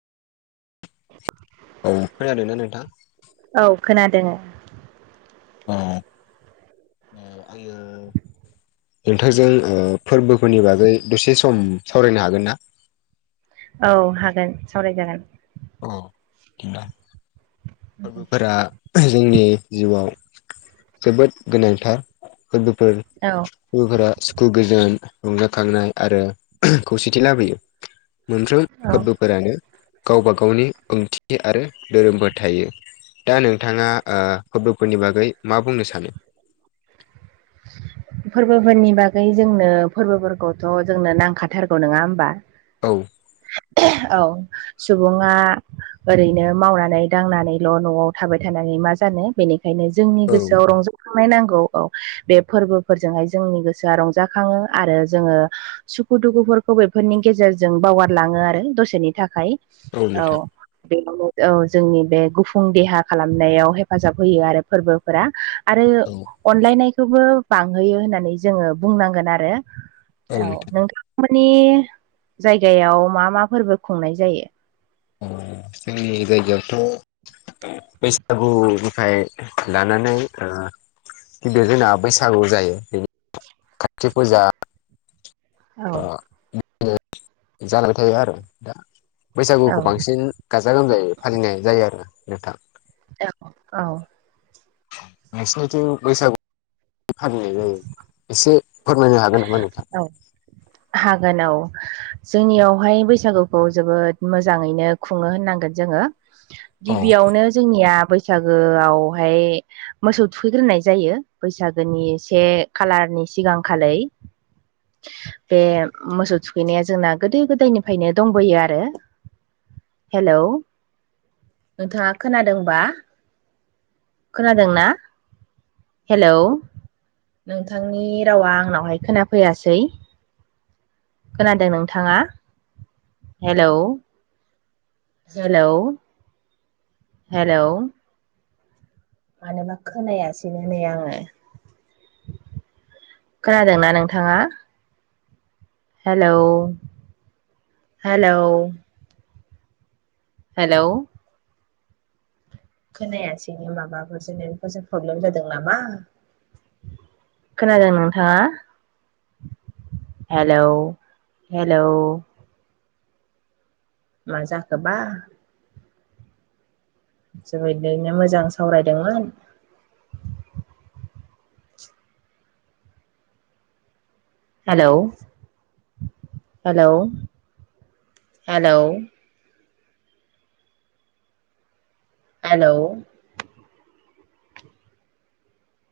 औ खोनादों ना नोंथां? औ खोनादों औ अ आङो नोंथांजों ओ फोरबोफोरनि बागै दसे सम सावरायनो हागोन ना? औ हागोन सावरायजागोन। औ बिदा फोरबोफोरा जोंनि जिउआव जोबोद गोनांथार फोरबोफोर औ फोरा सुखु गोजोन रंजाखांनाय आरो खौसेथि लाबोयो। मोनफ्रोम औ फोरबोफोरानो गावबा गावनि ओंथि आरो धोरोमफोर थायो। दा नोंथाङा ओ फोरबोफोरनि बागै मा बुंनो सानो? [inaudible] फोरबोफोरनि बागै जोंनो फोरबोफोरखौथ' जोंनो नांखाथारगौ नङा होमबा? औ औ सुबुङा ओरैनो मावनानै दांनानैल' न'आव थाबाय थानानै मा जानो बेनि ओंखायनो जोंनि औ गोसोआव रंजाखांनाय नांगौ औ। बे फोरबोफोरजोंहाय जोंनि गोसोआ रंजाखाङो आरो जोङो सुखु दुखुफोरखौ बेफोरनि गेजेरजों बावगारलाङो आरो दसेनि थाखाय औ। बेयावनो औ जोंनि बे गुफुं देहा खालामनायाव हेफाजाब होयो आरो फोरबोफोरा। आरो औ अनलायनायखौबो बांहोयो होननानै जोङो बुंनांगोन आरो। याव नोंथां मोननि जायगायाव मा मा फोरबो खुंनाय जायो? अ जोंनि जायगायावथ' बैसागुनिफ्राय लानानै ओ गिदिर जोंना बैसागु जायो बे काति फुजा। [unintelligible] औ थायो आरो दा औ बैसागुखौ बांसिन गाजा गोमजायै फालिनाय जायो आरोना नोंथां। औ औ नोंसिनिथिं बैसागु फालिनाय जायो एसे फोरमायनो हागोन नामा नोंथां? औ हागोन औ जोंनियावहाय बैसागुखौ जोबोद मोजाङैनो खुङो होननांगोन जोङो। औ गिबियावनो जोंनिया बैसागोआवहाय मोसौ थुखैग्रोनाय जायो बैसागोनि से खालारनि सिगां खालै। बे मोसौ थुखैनाया जोंना गोदो गोदायनिफ्रायनो दंबोयो आरो। हेलौ नोंथाङा खोनादोंबा? खोनादों ना? हेलौ नोंथांनि रावा आंनावहाय खोनाफैयासै। खोनादों नोंथाङा? हेलौ हेल' हेलौ मानोबा खोनायासनो नै आङो खोनादोंना नोंथाङा हेलौ हेलौ हेलौ खोनायासैनो माबाफोरसो नेटफोरसो प्रब्लेम जादों नामा खोनादों नोंथाङा हेलौ हेलौ मा जाखोबा [unintelligible] मोजां सावरायदोंमोन हेलौ हेलौ हेलौ हेलौ